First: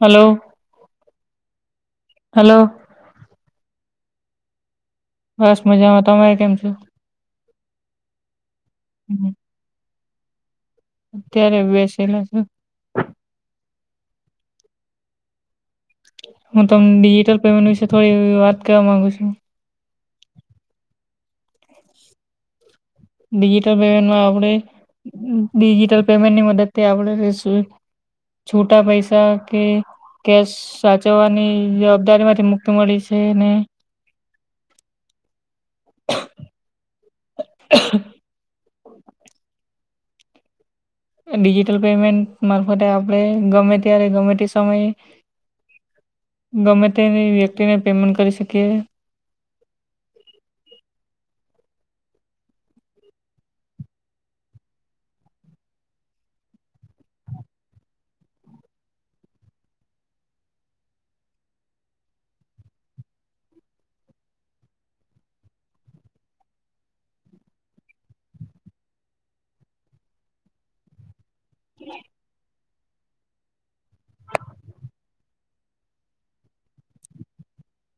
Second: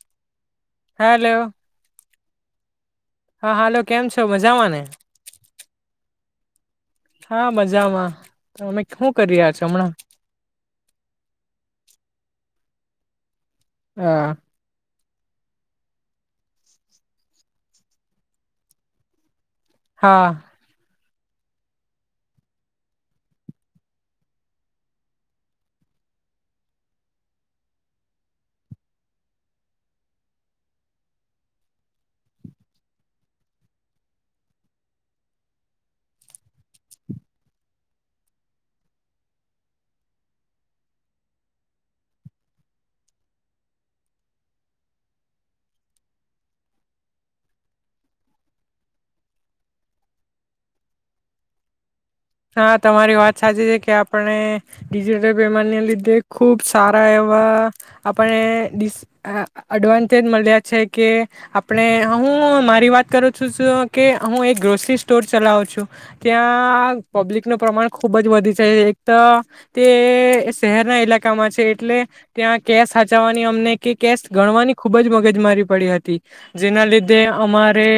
Hello. Hello hello હા hello. કેમ છો મજામાંને? બસ મજામાં. તમે કેમ છો? હા, મજામાં. તમે હું હમ. કરી રહ્યા છો હમણાં? અત્યારે બેસેલા છે હા. હું તમ ડિજિટલ પેમેન્ટ વિશે થોડી વાત કરવા માંગુ છું. હા. ડિજિટલ પેમેન્ટમાં આપણે ડિજિટલ પેમેન્ટની મદદથી આપણે એ શું છૂટા પૈસા કે કેશ સાચવવાની જવાબદારી માંથી મુક્તિ મળી છે ને [inaudible] ડિજિટલ પેમેન્ટ મારફતે આપણે ગમે ત્યારે ગમે તે સમય ગમે તે વ્યક્તિને પેમેન્ટ કરી શકીએ. હા, તમારી વાત સાચી છે કે આપણે ડિજિટલ પેમેન્ટને લીધે ખૂબ સારા એવા આપણને ડિસ આ-અડવાન્ટેજ મળ્યા છે કે આપણે હું મારી વાત કરું છું કે હું એક ગ્રોસરી સ્ટોર ચલાવું છું. ત્યાં પબ્લિકનું પ્રમાણ ખૂબ જ વધી છે. એક તો તે શહેરના ઇલાકામાં છે એટલે ત્યાં કેશ હાચાવવાની અમને કે કેશ ગણવાની ખૂબજ મગજ મારી પડી હતી. જેના લીધે અમારે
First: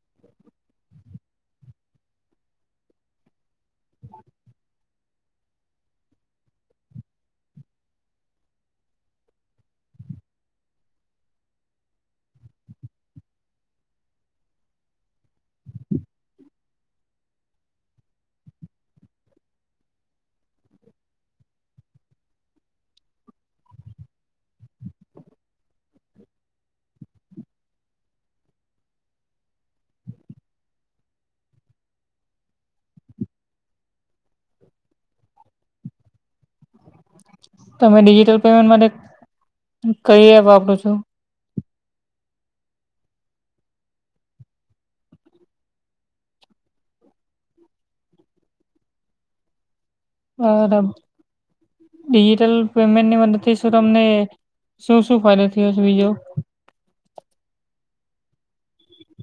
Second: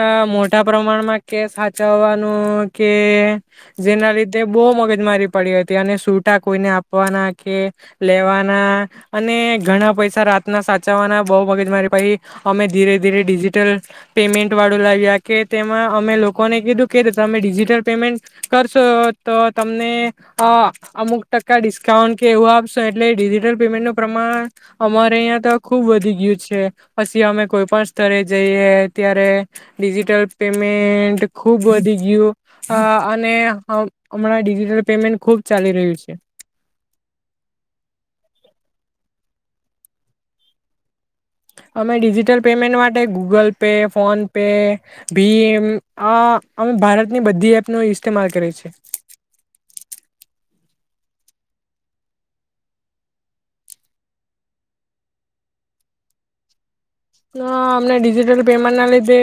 અહ મોટા પ્રમાણમાં કેશ હાચાવવાનો કેએ જેના લીધે બહુ મગજમારી પડી હતી અને સુટા કોઈને આપવાના કે લેવાના અને ઘણા પૈસા રાતના સાચવવાના બહુ મગજ મારી પહિ અમે ધીરે-ધીરે ડિજિટલ પેમેન્ટ વાળું લાવ્યા કે તેમાં અમે લોકોને કીધું કે તમે ડિજિટલ પેમેન્ટ કરશો તો તમને અહ અમુક ટકા ડિસ્કાઉન્ટ કે એવું આપશો એટલે ડિજિટલ પેમેન્ટનું પ્રમાણ અમારે યા તો ખુબ વધી ગયું છે. પછી અમે કોઈ પણ સ્તરે જઈએ ત્યારે ડિજિટલ પેમેન્ટ ખૂબ વધી ગયું અહ અને હમ-હમણાં ડિજિટલ પેમેન્ટ ખુબ ચાલી રહ્યું છે. તમે ડિજિટલ પેમેન્ટ માટે કઈ એપ વાપરો છો? અમે ડિજિટલ પેમેન્ટ માટે ગૂગલ પે ફોન પે ભીએમ આ અમે ભારતની બધી એપનો ઇસ્તેમાલ કરીએ છે. ડિજિટલ પેમેન્ટની મદદથી શું તમને શું શું ફાયદો થયો છે બીજો અમને ડિજિટલ પેમેન્ટ ના લીધે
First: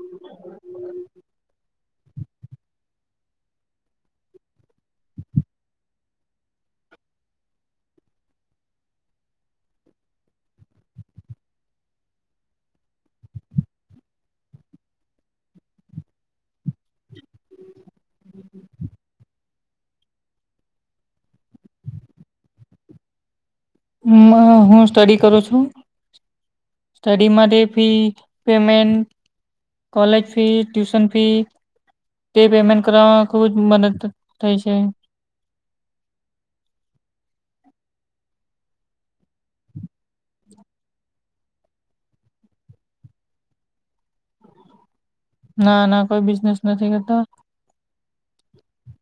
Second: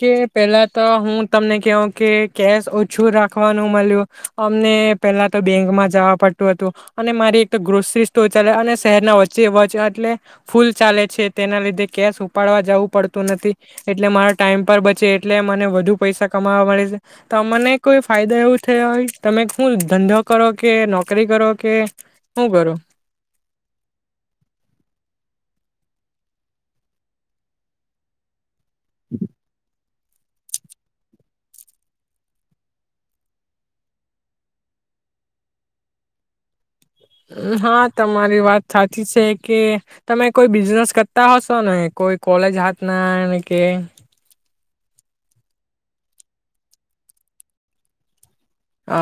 કે પેલા તો હું તમને કહ કે કેશ ઓછું રાખવાનું મળ્યું અમને પહેલા તો બેંકમાં જવા પડતું હતું અને મારી એક તો ગ્રોસરી સ્ટોર ચાલે અને શહેરના વચ્ચે વચ એટલે ફૂલ ચાલે છે તેના લીધે કેશ ઉપાડવા જવું પડતું નથી એટલે મારા ટાઈમ પર બચે એટલે મને વધુ પૈસા કમાવા મળે છે તો મને કોઈ ફાયદા એવું થયા હોય તમે શું ધંધો કરો કે નોકરી કરો કે શું કરો? હું સ્ટડી કરું છું સ્ટડી માટે fee payment college fee tuition fee તે પેમેન્ટ કરવામાં ખુબ જ મદદ થઈ છે. ઉમ, હા તમારી વાત સાચી છે કે તમે કોઈ બિઝનેસ કરતા હશો ને કોઈ કોલેજ હાથ ના કે ના ના કોઈ બિઝનેસ નથી કરતા. હ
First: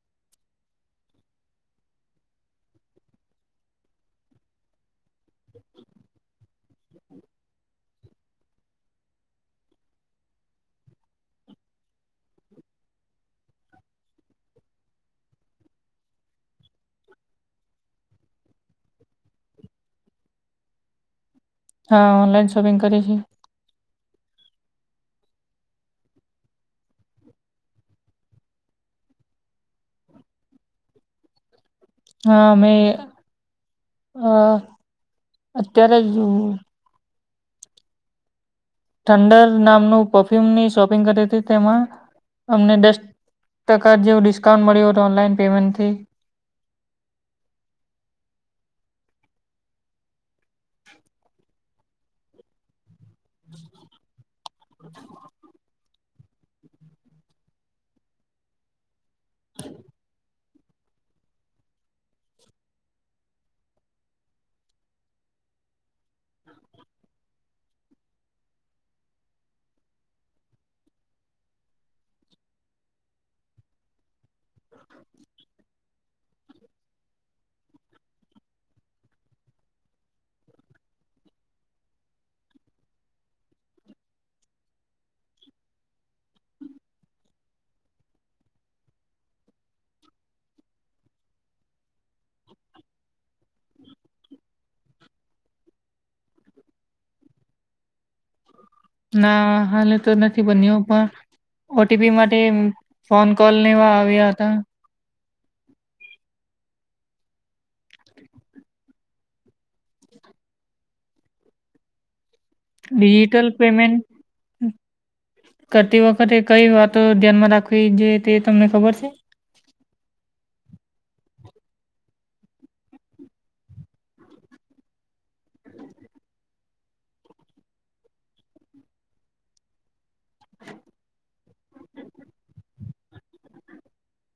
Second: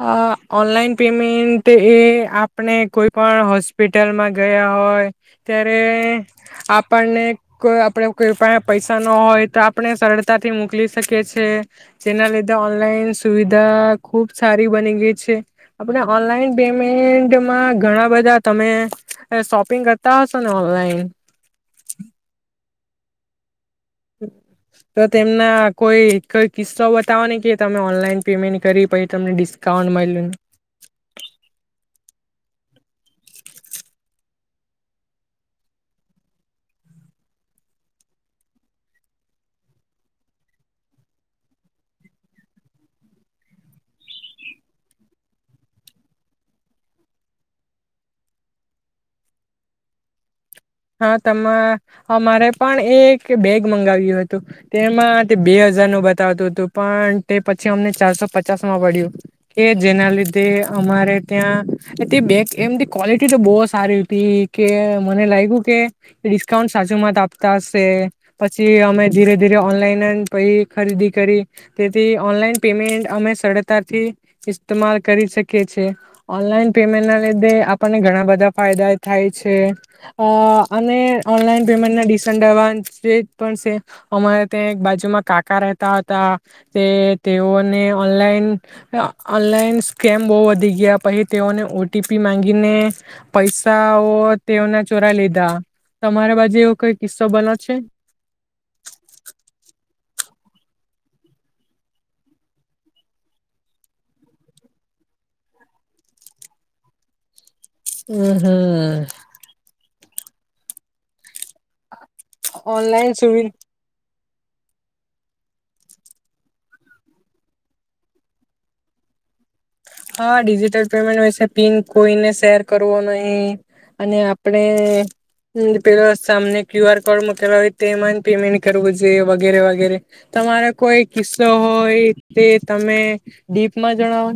હા ઓનલાઈન પેમેન્ટ એ આપણે કોઈ પણ હોસ્પિટલમાં ગયા હોય. ત્યારે આપણને કોઈ આપડ કોઈપાસે પૈસા ના હોય ઓનલાઈન સુવિધા ખુબ સારી બની ગઈ છે આપણે ઓનલાઈન પેમેન્ટમાં ઘણા બધા તમે શોપિંગ કરતા હશો ને ઓનલાઈન. હા ઓનલાઈન શોપિંગ કરે છે. તો તેમના કોઈ કઈ કિસ્સો બતાવો ને કે તમે ઓનલાઈન પેમેન્ટ કરી પછી તમને ડિસ્કાઉન્ટ મળલ્યુંને. હા મે અ અત્યારે જ. ઠંડર નામનું પરફ્યુમની શોપિંગ કરી હતી તેમાં અમને દસ ટકા જેવું ડિસ્કાઉન્ટ મળ્યું હતું ઓનલાઈન પેમેન્ટથી. હા તમ. અમારે પણ એક. કે બેગ મંગાવ્યું હતું તેમાં તે બે હ બે હજાર નું બતાવતું હતું પણ તે પછી અમને ચારસો પચાસ માં પડ્યું કે જેના લીધે અમારે ત્યાં તે બેગ એમ ક્વોલિટી તો બહુ સારી હતી કે મને લાગ્યું. કે ડિસ્કાઉન્ટ સાચું મત આપતા હશે પછી અમે ધીરે ધીરે ઓનલાઈન પ ખરીદી કરી તેથી ઓનલાઈન પેમેન્ટ અમે સરળતાથી ઇસ્માલ કરી શકીએ છેએ ઓનલાઈન પેમેન્ટ ના લીધે આપણને ઘણા બધા ફાયદા થાય છે. અને ઓનલાઈન પેમેન્ટના ડિસડવા જે પણ છે અમારા ત્યાં એક બાજુમાં કાકા રહેતા હતા તે તેઓને ઓનલાઈન ઓનલાઈન સ્કેમ બહુ વધી ગયા પછી તેઓને ઓટીપી ગીને પૈસાઓ તેઓના. ચોરા લીધા તમારા બાજુ એવો કઈ કિસ્સો બનો છે. ના હાલે તો નથી બન્યું પણ ઓટીપી માટે ફોન કોલ લેવા આવ્યા હતા. હ હમ્મ ઓનલાઈન સુવિ ડિજિટલ પેમેન્ટ. કરતી વખતે કઈ વાતો ધ્યાનમાં રાખવી જોઈએ તે તમને ખબર છે. હા ડિજિટલ પેમેન્ટ હોશે પિન કોઈને શેર કરવો નહી અને આપણે પેલો સામને ક્યુઆર કોડ મોકલ હોય તેમાં પેમેન્ટ કરવું જોએ વગેરે વગેરે તમારો કોઈ કિસ્સો હોય તે તમે ડીપમાં જણાવો.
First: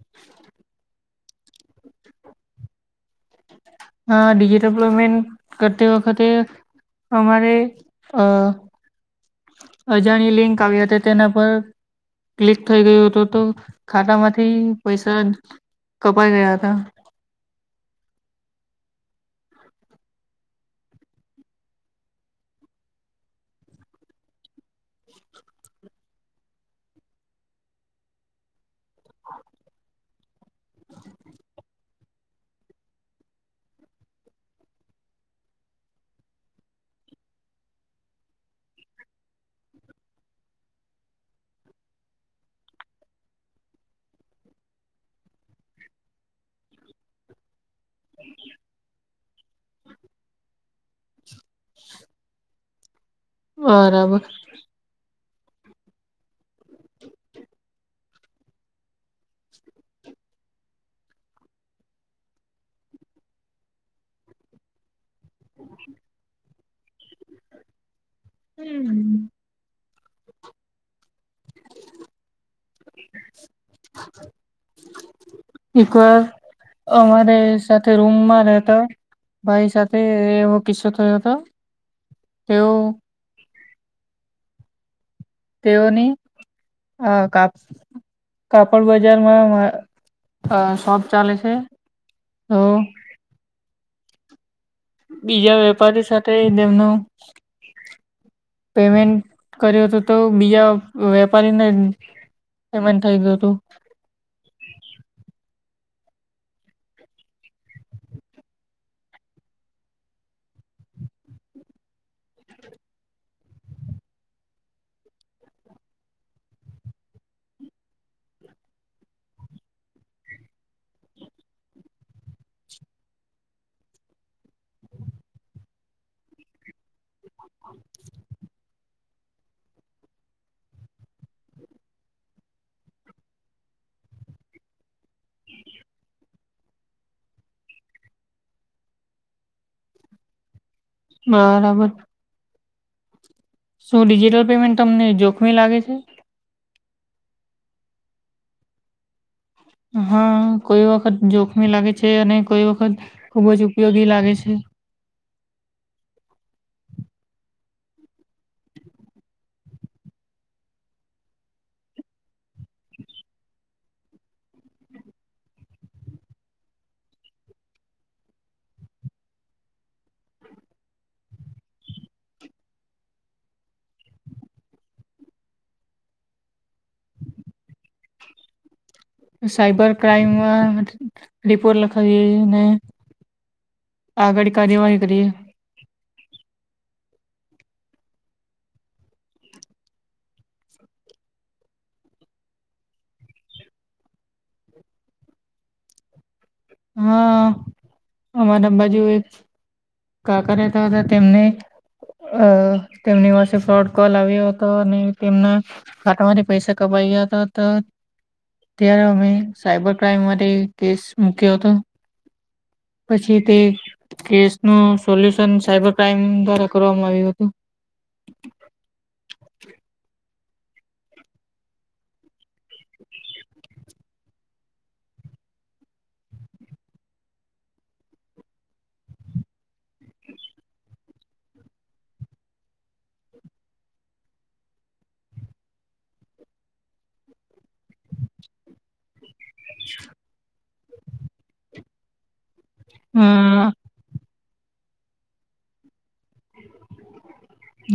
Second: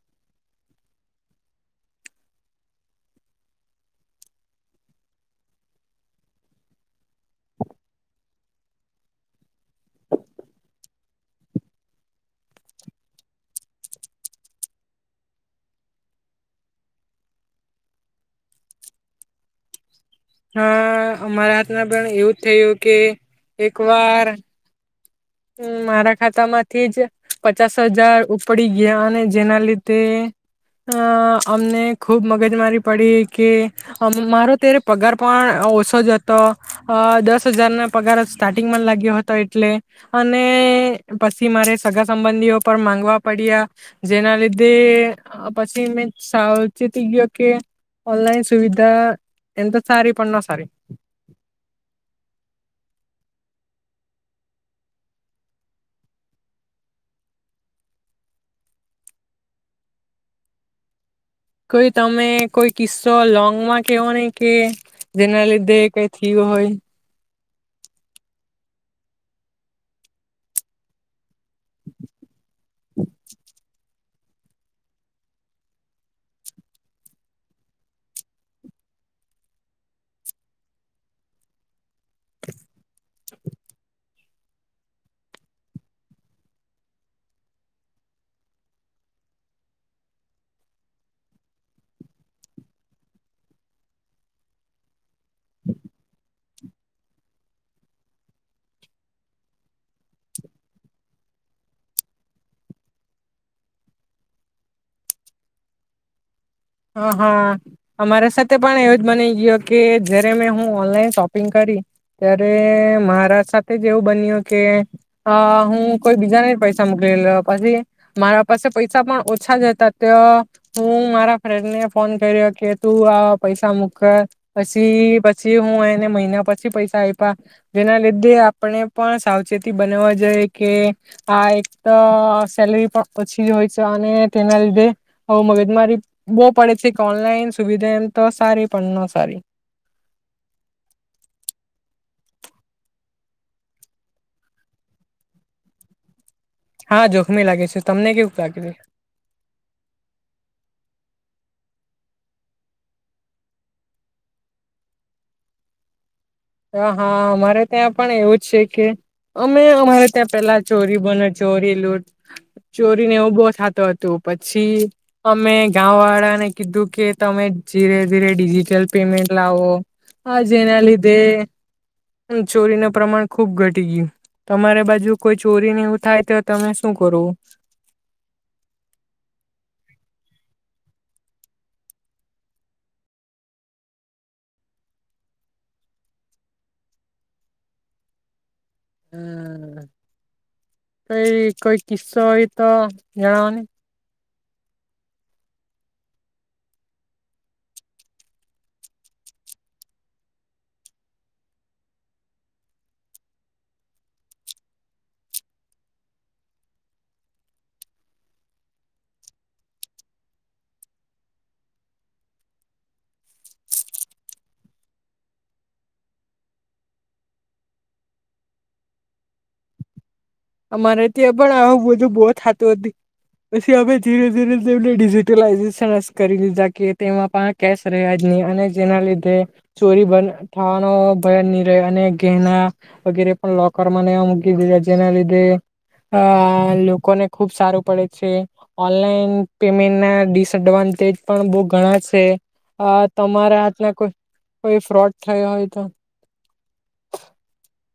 [inaudible] હા ડિજિટલ પેમેન્ટ કરતી વખતે અમારે અ. અજાણી લિંક આવી હતી તેના પર ક્લિક થઈ ગયું હતું તો ખાતામાંથી પૈસા કપાઈ ગયા હતા. હા અમારા હાથમાં પણ એવું જ થયું કે એક વાર મારા ખાતામાંથી જ પચાસ હજાર ઉપડી ગયા અને જેના લીધે અ અમને ખુબ મગજમારી પડી કે મારો ત્યારે પગાર પણ ઓછો જ હતો દસ હજાર ના પગાર સ્ટાર્ટિંગમાં લાગ્યો હતો એટલે અને પછી મારે સગા સંબંધીઓ પર માંગવા પડ્યા જેના લીધે પછી મેં સાવચીતી ગયો કે ઓનલાઈન સુવિધા એ તો સારી પના સારી [inaudible] બરાબર. [inaudible] કોઈ તમે કોઈ કિસ્સો લોંગ માં કેહોને કે જેના લીધે કઈ થય હોય. હમ. એક વાર અમારે સાથે રૂમમાં રહેતા ભાઈ સાથે એવો કિસ્સો થયો હતો તેઓ તેઓની કાપ કાપડ બજારમાં શોપ ચાલે છે તો બીજા વેપારી સાથે તેમનું પેમેન્ટ કર્યું હતું તો બીજા વેપારીને પેમેન્ટ થઈ ગયું હતું. હ હા મારા સાથે પણ એવું જ બની ગયો કે જયારે મેં હું ઓનલાઈન શોપિંગ કરી ત્યારે મારા સાથે જ એવું બન્યું કે હું કોઈ બીજાને જ પૈસા મોકલી પછી મારા પાસે પૈસા પણ ઓછા જ હતા તો હું મારા ફ્રેન્ડને ફોન કર્યો કે તું આ પૈસા મુૂક પછી પછી હું એને મહિના પછી પૈસા આવ આપ જેના લીધે આપણે પણ સાવચેતી બનાવવા જોઈએ કે આ એક તો સેલરી પણ ઓછી જ હોય છે અને તેના લીધે હું મગજમાંરી બહુ પડે છે કે ઓનલાઈન સુવિધા એમ તો સારી પણ ન સારી. બરાબર. શું ડિજિટલ પેમેન્ટ તમને જોખમી લાગે છે? હા જોખમી લાગે છે તમને કેવુંકે લાગ્યું? હા કોઈ વખત જોખમી લાગે છે, અને કોઈ વખત ખુબ જ ઉપયોગી લાગે છે. હા અમારે ત્યાં પણ એવું જ છે કે અમે અમારે ત્યાં પેલા ચોરી બને ચોરી લુંટ ચોરી ને એવું બો થતો. તો પછી અમે ગાવ વાળાને કીધું કે તમે ધીરે ધીરે ડિજિટલ પેમેન્ટ લાવો આ જેના લીધે તે ચોરી ન પ્રમાણ ખુબ ઘટી ગયું તમારી બાજુ કોઈ ચોરી ને એવુ થાય તો તમે શું કરો? સાયબર ક્રાઈમમાં રિપોર્ટ લખાવીને આગળ કાર્યવાહી કરીએ. હમ કઈ કોઈ કસ હોય [unintelligible] જણાવ ન હા અમારા બાજુ એક કાકા રહેતા હતા તેમને અ તેમની પાસે ફ્રોડ કોલ આવ્યો હતો અને તેમના ખાતામાંથી પૈસા કપાવ્યા હતા હતા ત્યારે અમે સાયબર ક્રાઈમ માટે કેસ હતો પછી તે કેસ ન સોલ્યુશન સાયબર ક્રાઈમ દ્વારા કરવામાં આવ્યું હતું. અમારે ત્યાં પણ આવું બધું બહ થતું હત પછી અ ધીરે ધીરેને ડિજટલાઈઝેશન કરી દીધા કે તેમાં પણ કેશ રહ્યા જ નહી અને જેના લીધે ચોરી થવાનો ભય નહી રહે અને ઘેના વગેરે પણ લોકરમાં મૂકી દીધા જેના લીધે અ લોકોને ખુબ સારું પડે છે ઓનલાઈન પેમેન્ટ ના દિસ એડવાન્ટેજ પણ બહ ઘણા છે. હ અ તમારા હાથમાં કોઈ કોઈ ફ્રોડ થયો હોય તો.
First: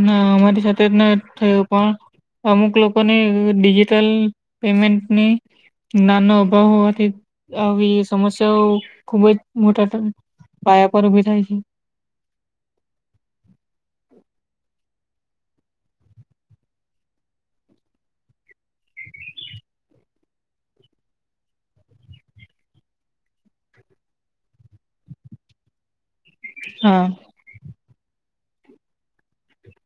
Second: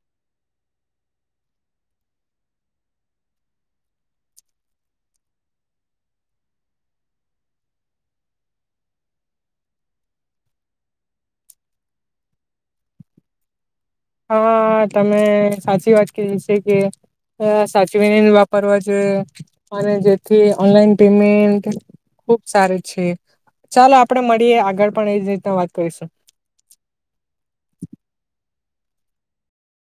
ના અમારી સાથે જ ન થયું પણ અમુક લોકોને ડિજિટલ પેમેન્ટની નાનો અભાવ હોવાથી આવી સમસ્યાઓ ખુબ જ મોટા પાયા પર ઉભી થાય છે. હા તમે સાચી વાત કીધી છે કે સાચીવીને વાપરવા જોઈએ અને જેથી ઓનલાઈન પેમેન્ટ ખુબ સારી છે ચાલો આપણેે મળીએ આગળ પણ એજ રીતના વાત કરીશું. હા.